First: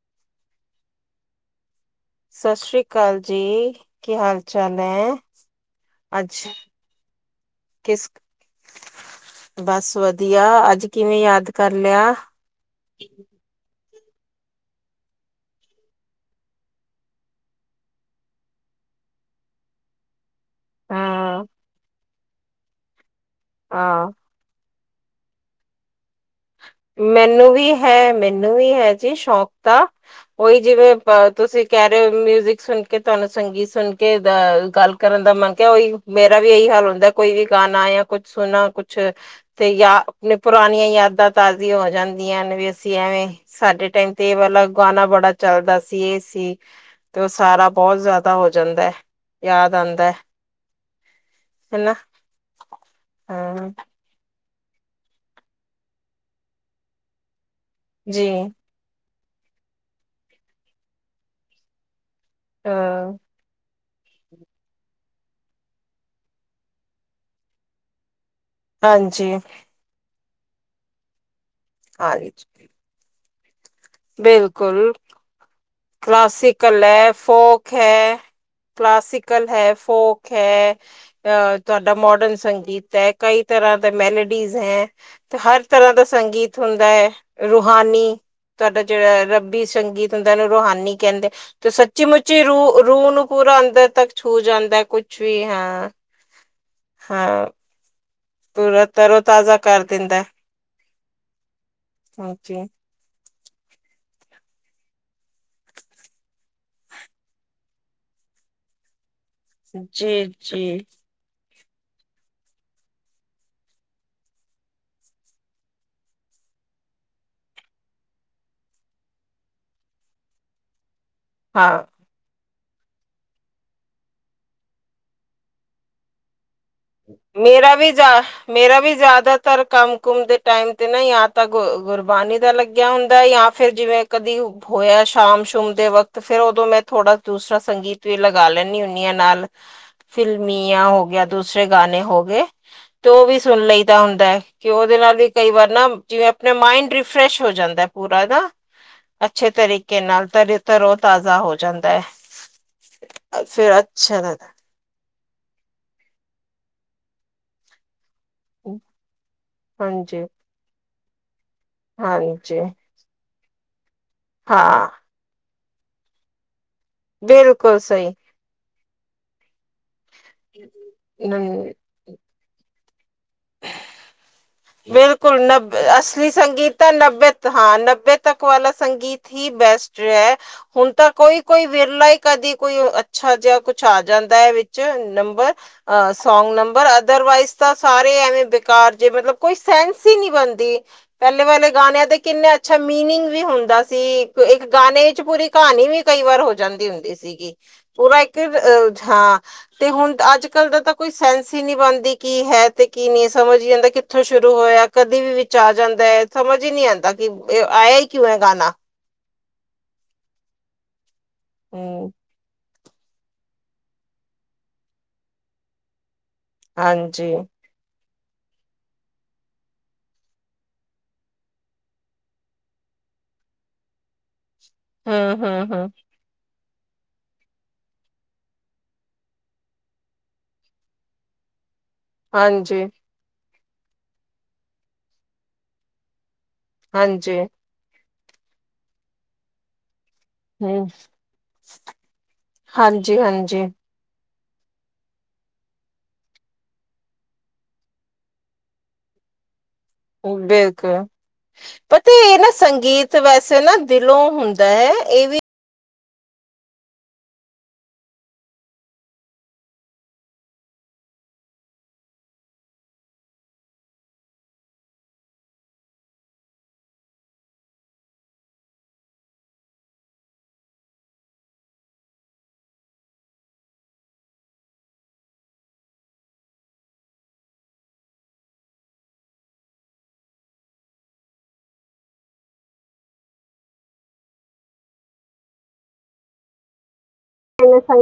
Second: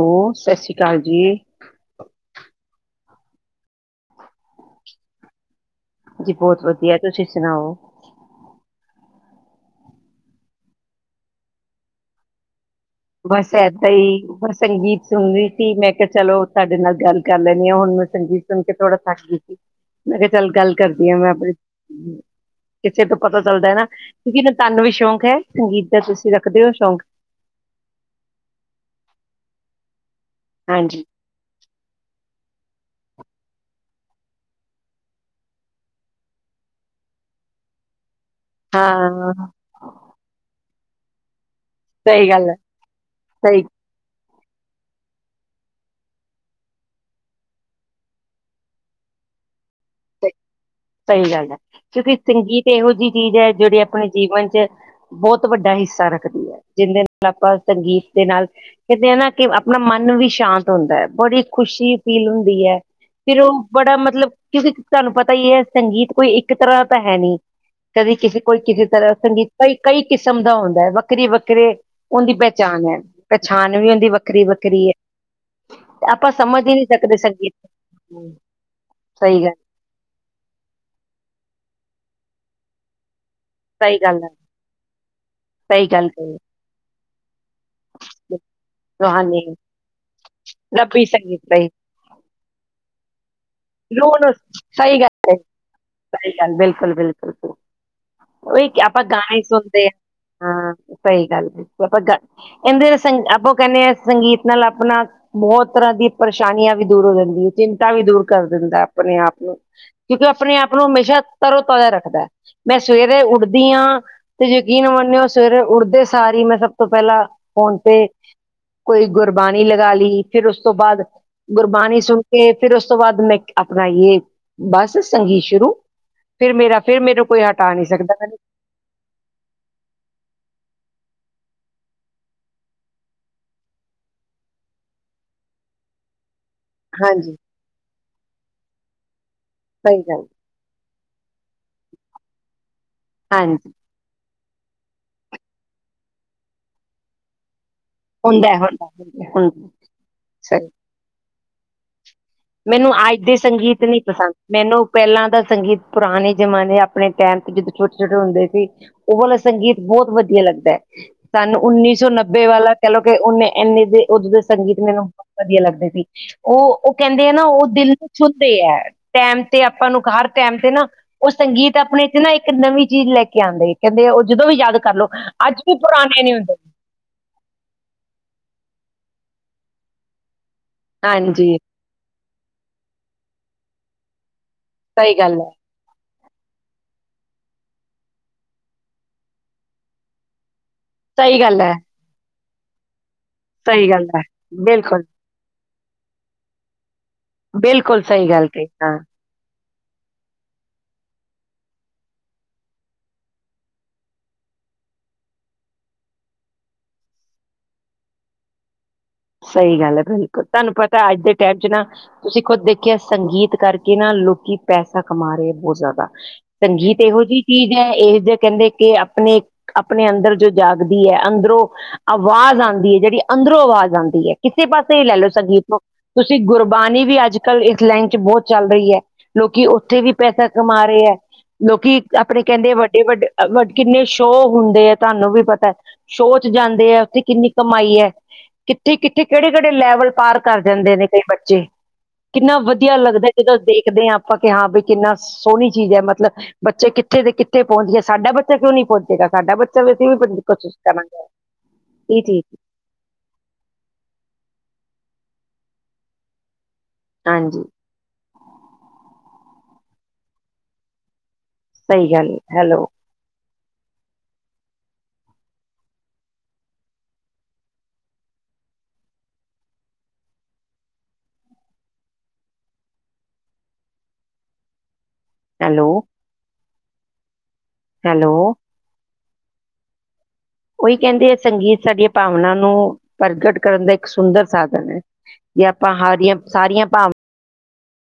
Hello, ਸਤਿ ਸ਼੍ਰੀ ਅਕਾਲ ਜੀ। ਸਤਿ ਸ੍ਰੀ ਅਕਾਲ ਜੀ। ਕੀ ਹਾਲ ਚਾਲ ਐ? ਜੀ ਬੋਤ ਵਧੀਆ, ਤੁਸੀਂ ਸੁਣਾਓ? ਕਿਸ ਬਸ ਵਧੀਆ, ਅੱਜ ਕਿਵੇਂ ਯਾਦ ਕਰ ਲਿਆ? ਬਸ ਏਦਾਂ ਈ ਬਸ ਸੰਗੀਤ ਸੁਣ ਰੀ ਸੀ। ਮੈਂ ਕਿਆ ਚਲੋ ਤੁਆਡੇ ਨਾਲ ਗੱਲ ਕਰ ਲੈਣੇ ਆਂ। ਹੁਣ ਮੈਂ ਸੰਗੀਤ ਸੁਣ ਕੇ ਥੋੜਾ ਥੱਕ ਗਈ ਸੀ, ਮੈਂ ਕਿਆ ਚੱਲ ਗੱਲ ਕਰਦੀ ਆ ਮੈਂ ਹਾਂ ਆਪਣੇ ਕਿਸੇ ਤੋਂ ਪਤਾ ਚੱਲਦਾ ਐ ਨਾਂ ਹਾਂ, ਕਿਉਂਕਿ ਤਾਨੂੰ ਵੀ ਸ਼ੌਕ ਹੈ, ਸੰਗੀਤ ਦਾ ਤੁਸੀਂ ਰੱਖਦੇ ਓ। ਮੈਨੂੰ ਵੀ ਹੈ, ਮੈਨੂੰ ਵੀ ਹੈ ਜੀ ਸ਼ੌਕ ਤਾਂ। ਉਈ ਜਿਵੇਂ ਹਾਂਜੀ ਪਾ ਤੁਸੀਂ ਕੈਅ ਰੇ ਮਿਊਜਿਕ ਸੁਣ ਕੇ, ਤੁਆਨੂੰ ਸੰਗੀਤ ਸੁਣ ਕੇ ਦਾਅ ਗੱਲ ਕਰਨ ਦਾ ਮਨ ਕਿਆ ਓਈ। ਮੇਰਾ ਵੀ ਇਹੀ ਹਾਲ ਹੁੰਦਾ ਕੋਈ ਵੀ ਗਾਣਾ ਜਾਂ ਕੁੱਛ ਸੁਣਾ, ਕੁੱਛ ਹਾਂ ਤੇ ਯਾਂ ਆਪਣੇ ਪੁਰਾਣੀਆਂ ਯਾਦਾਂ ਤਾਜ਼ੀਆਂ ਹੋ ਸਹੀ ਜਾਂਦੀਆਂ ਗੱਲ ਹੈ ਨੇ ਵੀ ਅਸੀਂ ਐਵੇਂ ਸਹੀ ਸਹੀ ਸਾਡੇ ਟਾਈਮ ਤੇ ਵਾਲਾ ਗਾਣਾ ਬੜਾ ਚਲਦਾ ਸੀ, ਏ ਸੀ। ਤੇ ਓ ਸਾਰਾ ਬੋਤ ਜ਼ਿਆਦਾ ਹੋ ਜਾਂਦਾ, ਯਾਦ ਆਂਦਾ। ਸਈ ਗੱਲ ਐ, ਕਿਉਂਕਿ ਸੰਗੀਤ ਇਹੋ ਜੀ ਚੀਜ਼ ਐ ਹਾਂ ਜੇਦੇ ਅਪ ਆਪਣੇ ਜੀਵਨ ਚ ਬੋਤ ਵੱਡਾ ਹਿੱਸਾ ਰੱਖਦੀ ਐ। ਜਿਹਂਦੇ ਨਾਲ ਆਪਾਂ ਸੰਗੀਤ ਦੇ ਜੀ ਨਾਲ ਕਿਦੇ ਹਨਾਂ ਕਿ ਆਪਣਾ ਮਨ ਵੀ ਸ਼ਾਂਤ ਹੁੰਦਾ ਏ। ਬੜੀ ਖੁਸ਼ੀ ਫੀਲ ਹੁੰਦੀ ਐ। ਹਾਂ ਫਿਰ ਓ ਬੜਾ ਮਤਲਬ ਕਿਉਂਕਿ ਤੁਆਨੂੰ ਪਤਾ ਈ ਐ ਸੰਗੀਤ ਕੋਈ ਇੱਕ ਤਰ੍ਹਾਂ ਤਾਂ ਹੈ ਨਈਂ ਕਦੀ ਕਿਸੇ ਕੋਲ ਕਿਸੇ ਤਰ੍ਹਾਂ ਹਾਂਜੀ ਸੰਗੀਤ ਕਈ-ਕਈ ਕਿਸਮ ਦਾ ਹੁੰਦਾ ਏ। ਵੱਖਰੀ-ਵੱਖਰੇ ਓਂਦੀ ਹਾਂਜੀ ਪਹਿਚਾਣ ਐੈ, ਪੈਛਾਣ ਵੀ ਓਂਦੀ ਵੱਖਰੀ-ਵੱਖਰੀ ਐ। ਬਿਲਕੁਲ ਕਲਾਸੀਕਲ ਐ, ਫੋਕ ਹੈ, ਸਹੀ ਕਲਾਸੀਕਲ ਗੱਲ ਹੈ ਫੋਕ। ਹੈ। ਅਹ ਤੁਆਡਾ ਮੋਡਰਨ ਸੰਗੀਤ ਐ। ਕਈ ਤਰ੍ਹਾਂ ਦਾ ਸਹੀ ਗੱਲ ਹੈ ਮੈਲੋਡੀਜ਼ ਹੈਂ ਤੇ ਹਰ ਸਹੀ ਤਰ੍ਹਾਂ ਦਾ ਗੱਲ ਕਹੀ ਸੰਗੀਤ ਹੁੰਦਾ ਐ, ਰੂਹਾਨੀ ਤੁਆਡਾ ਜੇੜਾ ਰੱਬੀ ਸੰਗੀਤ ਹੁੰਦਾ। ਓਨੂੰ ਰੂਹਾਨੀ ਕੈਂਦੇ ਤੇ ਸੱਚੀ-ਮੁੱਚੀ ਰੂਹ, ਰੂਹ ਨੂੰ ਪੂਰਾ ਅੰਦਰ ਤੱਕ ਛੂਹ ਜਾਂਦਾ ਕੁਛ ਵੀ, ਹਾਂ। ਸਹੀ ਗੱਲ ਬਿਲਕੁਲ ਹਾਂ ਬਿਲਕੁਲ। ਓਈ ਪੂਰਾ ਕਿਆ ਆਪਾਂ ਤਰੋ ਗਾਣੇ ਈ ਤਾਜ਼ਾ ਕਰ ਸੁਣਦੇ ਆਂ। ਦਿੰਦਾ ਹੈ। ਹਾਂ, ਸਹੀ ਗੱਲ ਬਿਲਕੁਲ ਆਪਾਂ ਗਲ, ਹਾਂਜੀ ਏੰਦੇ ਸੰ ਆਪੋ ਕੈਂਣੇ ਆਂ ਸੰਗੀਤ ਨਾਲ ਆਪਣਾ ਬਹੁਤ ਤਰ੍ਹਾਂ ਦੀਆਂ ਪਰੇਸ਼ਾਨੀਆਂ ਵੀ ਦੂਰ ਹੋ ਜਾਂਦੀ ਏ। ਚਿੰਤਾ ਵੀ ਦੂਰ ਕਰ ਦਿੰਦਾ ਆਪਣੇ ਆਪ ਨੂੰ ਕਿਉਂਕਿ ਜੀ ਆਪਣੇ ਜੀ ਆਪ ਨੂੰ ਹਮੇਸ਼ਾ ਤਰੋ-ਤਾਜਾ ਰੱਖਦਾ। ਮੈਂ ਸਵੇਰੇ ਉੱਠਦੀ ਆਂ। ਤੇ ਯਕੀਨ ਮੰਨਿਓ ਸਵੇਰੇ ਉੱਠਦੇ ਸਾਰੀ ਈ ਮੈਂ ਸਭ ਤੋਂ ਪੈਲਾਂ ਫੋਨ ਤੇ ਕੋਈ ਗੁਰਬਾਣੀ ਲਗਾ ਲੀ ਫਿਰ ਉਸ ਤੋਂ ਬਾਅਦ ਹਾਂ ਗੁਰਬਾਣੀ ਸੁਣ ਕੇ ਫਿਰ ਉਸ ਉਸ ਤੋਂ ਬਾਅਦ ਮੈਂ ਆਪਣਾ ਯੇ ਬਸ ਸੰਗੀਤ ਸ਼ੁਰੂ। ਫਿਰ ਮੇਰਾ ਫਿਰ ਮੈਨੂੰ ਕੋਈ ਹਟਾ ਮੇਰਾ ਨਹੀਂ ਵੀ ਜਾ ਸਕਦਾ ਮੈ ਮੇਰਾ ਵੀ ਜ਼ਿਆਦਾਤਰ ਕੰਮ ਕੁਮ ਦੇ ਟਾਈਮ ਤੇ ਯਾ ਤਾਂ ਗੁਰਬਾਣੀ ਦਾ ਲੱਗਿਆ ਹੁੰਦਾ ਯਾ ਫੇਰ ਜਿਵੇਂ ਕਦੀ ਹੋਇਆ ਸ਼ਾਮ ਸ਼ੂਮ ਦੇ ਵਕਤ ਫੇਰ ਉਦੋਂ ਮੈਂ ਥੋੜਾ ਹਾਂਜੀ ਦੂਸਰਾ ਸੰਗੀਤ ਵੀ ਲਗਾ ਲੈਂਦੀ ਹੁੰਨੀ ਆ ਨਾਲ। ਸਹੀ ਗੱਲ ਮੀਆਂ ਹੋ ਗਿਆ ਦੂਸਰੇ ਗਾਣੇ ਹੋ ਗਏ ਤੇ ਉਹ ਵੀ ਸੁਣ ਹਾਂਜੀ ਲਈ ਹੁੰਦਾ ਹੈ ਕਿ ਉਹਦੇ ਨਾਲ ਵੀ ਕਈ ਵਾਰ ਨਾ ਜਿਵੇਂ ਆਪਣੇ ਮਾਇੰਡ ਰਿਫਰੈਸ਼ ਹੋ ਜਾਂਦਾ ਏ। ਪੂਰਾ ਨਾ ਹੁੰਦਾ ਹੈ, ਹੁੰਦਾ ਹੈ, ਹੁੰਦਾ ਹੈ, ਅੱਛੇ ਹੁੰਦਾ ਹੈ, ਤਰੀਕੇ ਨਾਲ ਸਹੀ ਤਰ ਤਰੋ ਤਾਜ਼ਾ ਹੋ ਜਾਂਦਾ ਏ। ਮੈਨੂੰ ਅੱਜ ਦੇ ਸੰਗੀਤ ਨੀ ਪਸੰਦ। ਮੈਨੂੰ ਪਹਿਲਾਂ ਦਾ ਸੰਗੀਤ ਪੁਰਾਣੇ ਜਮਾਨੇ ਆਪਣੇ ਟੈਂਮ ਜਦੋਂ ਛੋਟੇ ਛੋਟੇ ਹੁੰਦੇ ਸੀ। ਉਹ ਵਾਲਾ ਸੰਗੀਤ ਬਹੁਤ ਹਾਂਜੀ, ਵਧੀਆ ਲੱਗਦਾ ਏੈ ਸਾਨੂੰ ਉੱਨੀ ਸੌ ਨੱਬੇ ਹਾਂਜੀ, ਵਾਲਾ ਕਹਿਲੋ ਕਿ ਉਹਨੇ ਇੰਨੇ ਦੇ ਉਦੋਂ ਦੇ ਸੰਗੀਤ ਹਾਂ ਮੈਨੂੰ ਬਹੁਤ ਵਧੀਆ ਲੱਗਦੇ ਸੀ। ਉਹ ਕਹਿੰਦੇ ਆ ਨਾ ਉਹ ਬਿਲਕੁਲ ਦਿਲ ਨੂੰ ਸਹੀ। ਛੂ ਟੈਮ ਤੇ ਆਪਾਂ ਨੂੰ ਹਰ ਟੈਮ ਤੇ ਨਾ ਉਹ ਸੰਗੀਤ ਆਪਣੇ ਚ ਨਾ ਇੱਕ ਨਵੀਂ ਚੀਜ਼ ਲੈ ਕੇ ਆਉਂਦੇ ਕਹਿੰਦੇ ਉਹ ਜਦੋਂ ਵੀ ਜਾ ਬਿਲਕੁਲ ਨਬ ਅਸਲੀ ਸੰਗੀਤ ਤਾਂ ਨੱਬੇ ਤ ਹਾਂ ਨੱਬੇ ਤੱਕ ਵਾਲਾ ਸੰਗੀਤ ਹੀ ਬੈਸਟ ਰਿਹਾ। ਹੁਣ ਤਾਂ ਕੋਈ ਹਾਂਜੀ ਕੋਈ ਵਿਰਲਾ ਕਦੀ ਕੋਈ ਅੱਛਾ ਜਿਹਾ ਕੁਛ ਆ ਜਾਂਦਾ ਹੈ। ਸਹੀ ਗੱਲ ਹੈ ਨੰਬਰ ਸੌਗ ਨੰਬਰ ਅਦਰਵਾਈਜ਼ ਤਾਂ ਸਾਰੇ ਐਵੇਂ ਬੇਕਾਰ ਜੇ ਮਤਲਬ ਕੋਈ ਸੈਨਸ ਹੀ ਨਹੀ ਬਣਦੀ। ਸਹੀ ਪਹਿਲੇ ਗੱਲ ਵਾਲੇ ਹੈ ਗਾਨੇ ਤੇ ਕਿਨਾ ਅਛਾ ਮਿਨਿੰਗ ਵੀ ਹੁੰਦਾ ਸਹੀ ਗੱਲ ਸੀ ਹੈ ਇੱਕ ਬਿਲਕੁਲ ਗਾਣੇ ਵਿੱਚ ਪੂਰੀ ਕਹਾਣੀ ਵੀ ਕਈ ਵਾਰ ਹੋ ਜਾਂਦੀ ਹੁੰਦੀ ਸੀ। ਬਿਲਕੁਲ ਪੂਰਾ ਸਹੀ ਇਕ ਗੱਲ ਕਹੀ ਹਾਂ ਹਾ ਤੇ ਹੁਣ ਅੱਜ ਕੱਲ ਦਾ ਤਾਂ ਕੋਈ ਸੈਂਸ ਹੀ ਨਹੀਂੀ ਬਣਦੀ ਕੀ ਹੈ ਤੇ ਕੀ ਨਹੀਂ ਸਮਝ ਹੀ ਜਾਂਦਾ ਕਿ ਉੱਥੋਂ ਸ਼ੁਰੂ ਹੋਇਆ ਕਦੇ ਵੀ ਵਿੱਚ ਆ ਜਾਂਦਾ ਹੈ ਸਮਝ ਹੀ ਨਹੀਂੀ ਆਉਂਦਾ ਕਿ ਇਹ ਆਇਆ ਹੀ ਕਿਉ ਗਾਣਾ। ਸਹੀ ਗੱਲ ਹੈ ਬਿਲਕੁਲ ਤੁਹਾਨੂੰ ਪਤਾ ਅੱਜ ਦੇ ਟਾਈਮ ਚ ਨਾ ਹਮ ਤੁਸੀਂ ਖੁੱਦ ਦੇ ਖਿਆ ਸੰਗੀਤ ਕਰਕੇ ਨਾ ਲੋਕੀ ਪੈਸਾ ਕਮਾ ਰਹੇ ਬਹੁਤ ਜ਼ਿਆਦਾ ਸੰਗੀਤ ਇਹੋ ਹਾਂਜੀ ਜਿਹੀ ਚੀਜ਼ ਇਹੋ ਜਿਹੇ ਕਹਿੰਦੇ ਕਿ ਆਪਣੇ ਆਪਣੇ ਅੰਦਰ ਜੋ ਜਾਗਦੀ ਹੈ ਅੰਦਰੋਂ ਆਵਾਜ਼ ਆਉਂਦੀ ਹੈ ਜਿਹੜੀ ਅੰਦਰੋਂ ਆਵਾਜ਼ ਆਉਂਦੀ ਹੈ ਕਿਸੇ ਪਾਸੇ ਹੀ ਲੈ ਲਓ ਹਮ ਸੰਗੀਤ ਹਮ ਨੂੰ ਹਮ ਤੁਸੀਂ ਗੁਰਬਾਣੀ ਵੀ ਅੱਜ ਕੱਲ੍ਹ ਇਸ ਲਾਈਨ ਚ ਬਹੁਤ ਚੱਲ ਰਹੀ ਹੈ। ਲੋਕੀ ਉੱਥੇ ਵੀ ਪੈਸਾ ਕਮਾ ਰਹੇ ਹੈ ਲੋਕੀ ਆਪਣੇ ਕਹਿੰਦੇ ਹਾਂਜੀ ਵੱਡੇ ਵੱਡੇ ਵ ਕਿੰਨੇ ਸ਼ੋਅ ਹੁੰਦੇ ਹੈ ਤੁਹਾਨੂੰ ਵੀ ਪਤਾ। ਸ਼ੋਅ ਚ ਜਾਂਦੇ ਹੈ ਉੱਥੇ ਹਾਂਜੀ ਕਿੰਨੀ ਕਮਾਈ ਹੈ ਕਿੱਥੇ ਕਿੱਥੇ ਕਿਹੜੇ ਕਿਹੜੇ ਲੈਵਲ ਪਾਰ ਕਰ ਹਮ ਜਾਂਦੇ ਨੇ ਕਈ ਬੱਚੇ ਕਿੰਨਾ ਵਧੀਆ ਹਾਂਜੀ ਲੱਗਦਾ ਜਦੋਂ ਹਾਂਜੀ ਦੇਖਦੇ ਹਾਂ। [unintelligible] ਕਿੰਨਾ ਸੋਹਣੀ ਚੀਜ਼ ਹੈ ਮਤਲਬ ਬੱਚੇ ਕਿੱਥੇ ਤੇ ਕਿੱਥੇ ਪਹੁੰਚਦੀਏ ਸਾਡਾ ਬੱਚਾ ਕਿਉਂ ਨੀ ਪਹੁੰਚੇਗਾ। ਸਾਡਾ ਬੱਚਾ, ਵੀ ਅਸੀਂ ਵੀ ਪਹੁੰਚ- ਕੋਸ਼ਿਸ਼ ਬਿਲਕੁਲ ਕਰਾਂਗੇ ਪਤਾ ਜੀ ਇਹ ਜੀ ਨਾ ਸੰਗੀਤ ਸਗੀਤ ਵੈਸੇ ਨਾ ਦਿਲੋਂ ਹੁੰਦਾ ਹੈ ਇਹ ਵੀ ਹਾਂਜੀ। ਸਹੀ ਗੱਲ ਹੈ ਹੈਲੋ। ਹੈਲੋ। ਹੈਲੋ। ਉਹੀ ਕਹਿੰਦੇ ਹੈ ਸੰਗੀਤ ਸਾਡੀਆਂ ਭਾਵਨਾ ਨੂੰ ਪ੍ਰਗਟ ਕਰਨ ਦਾ ਇੱਕ ਸੁੰਦਰ ਸਾਧਨ ਹੈ। ਜੇ ਆਪਾਂ [unintelligible] ਸਾਰੀਆਂ ਭਾਵਾਂਨਾ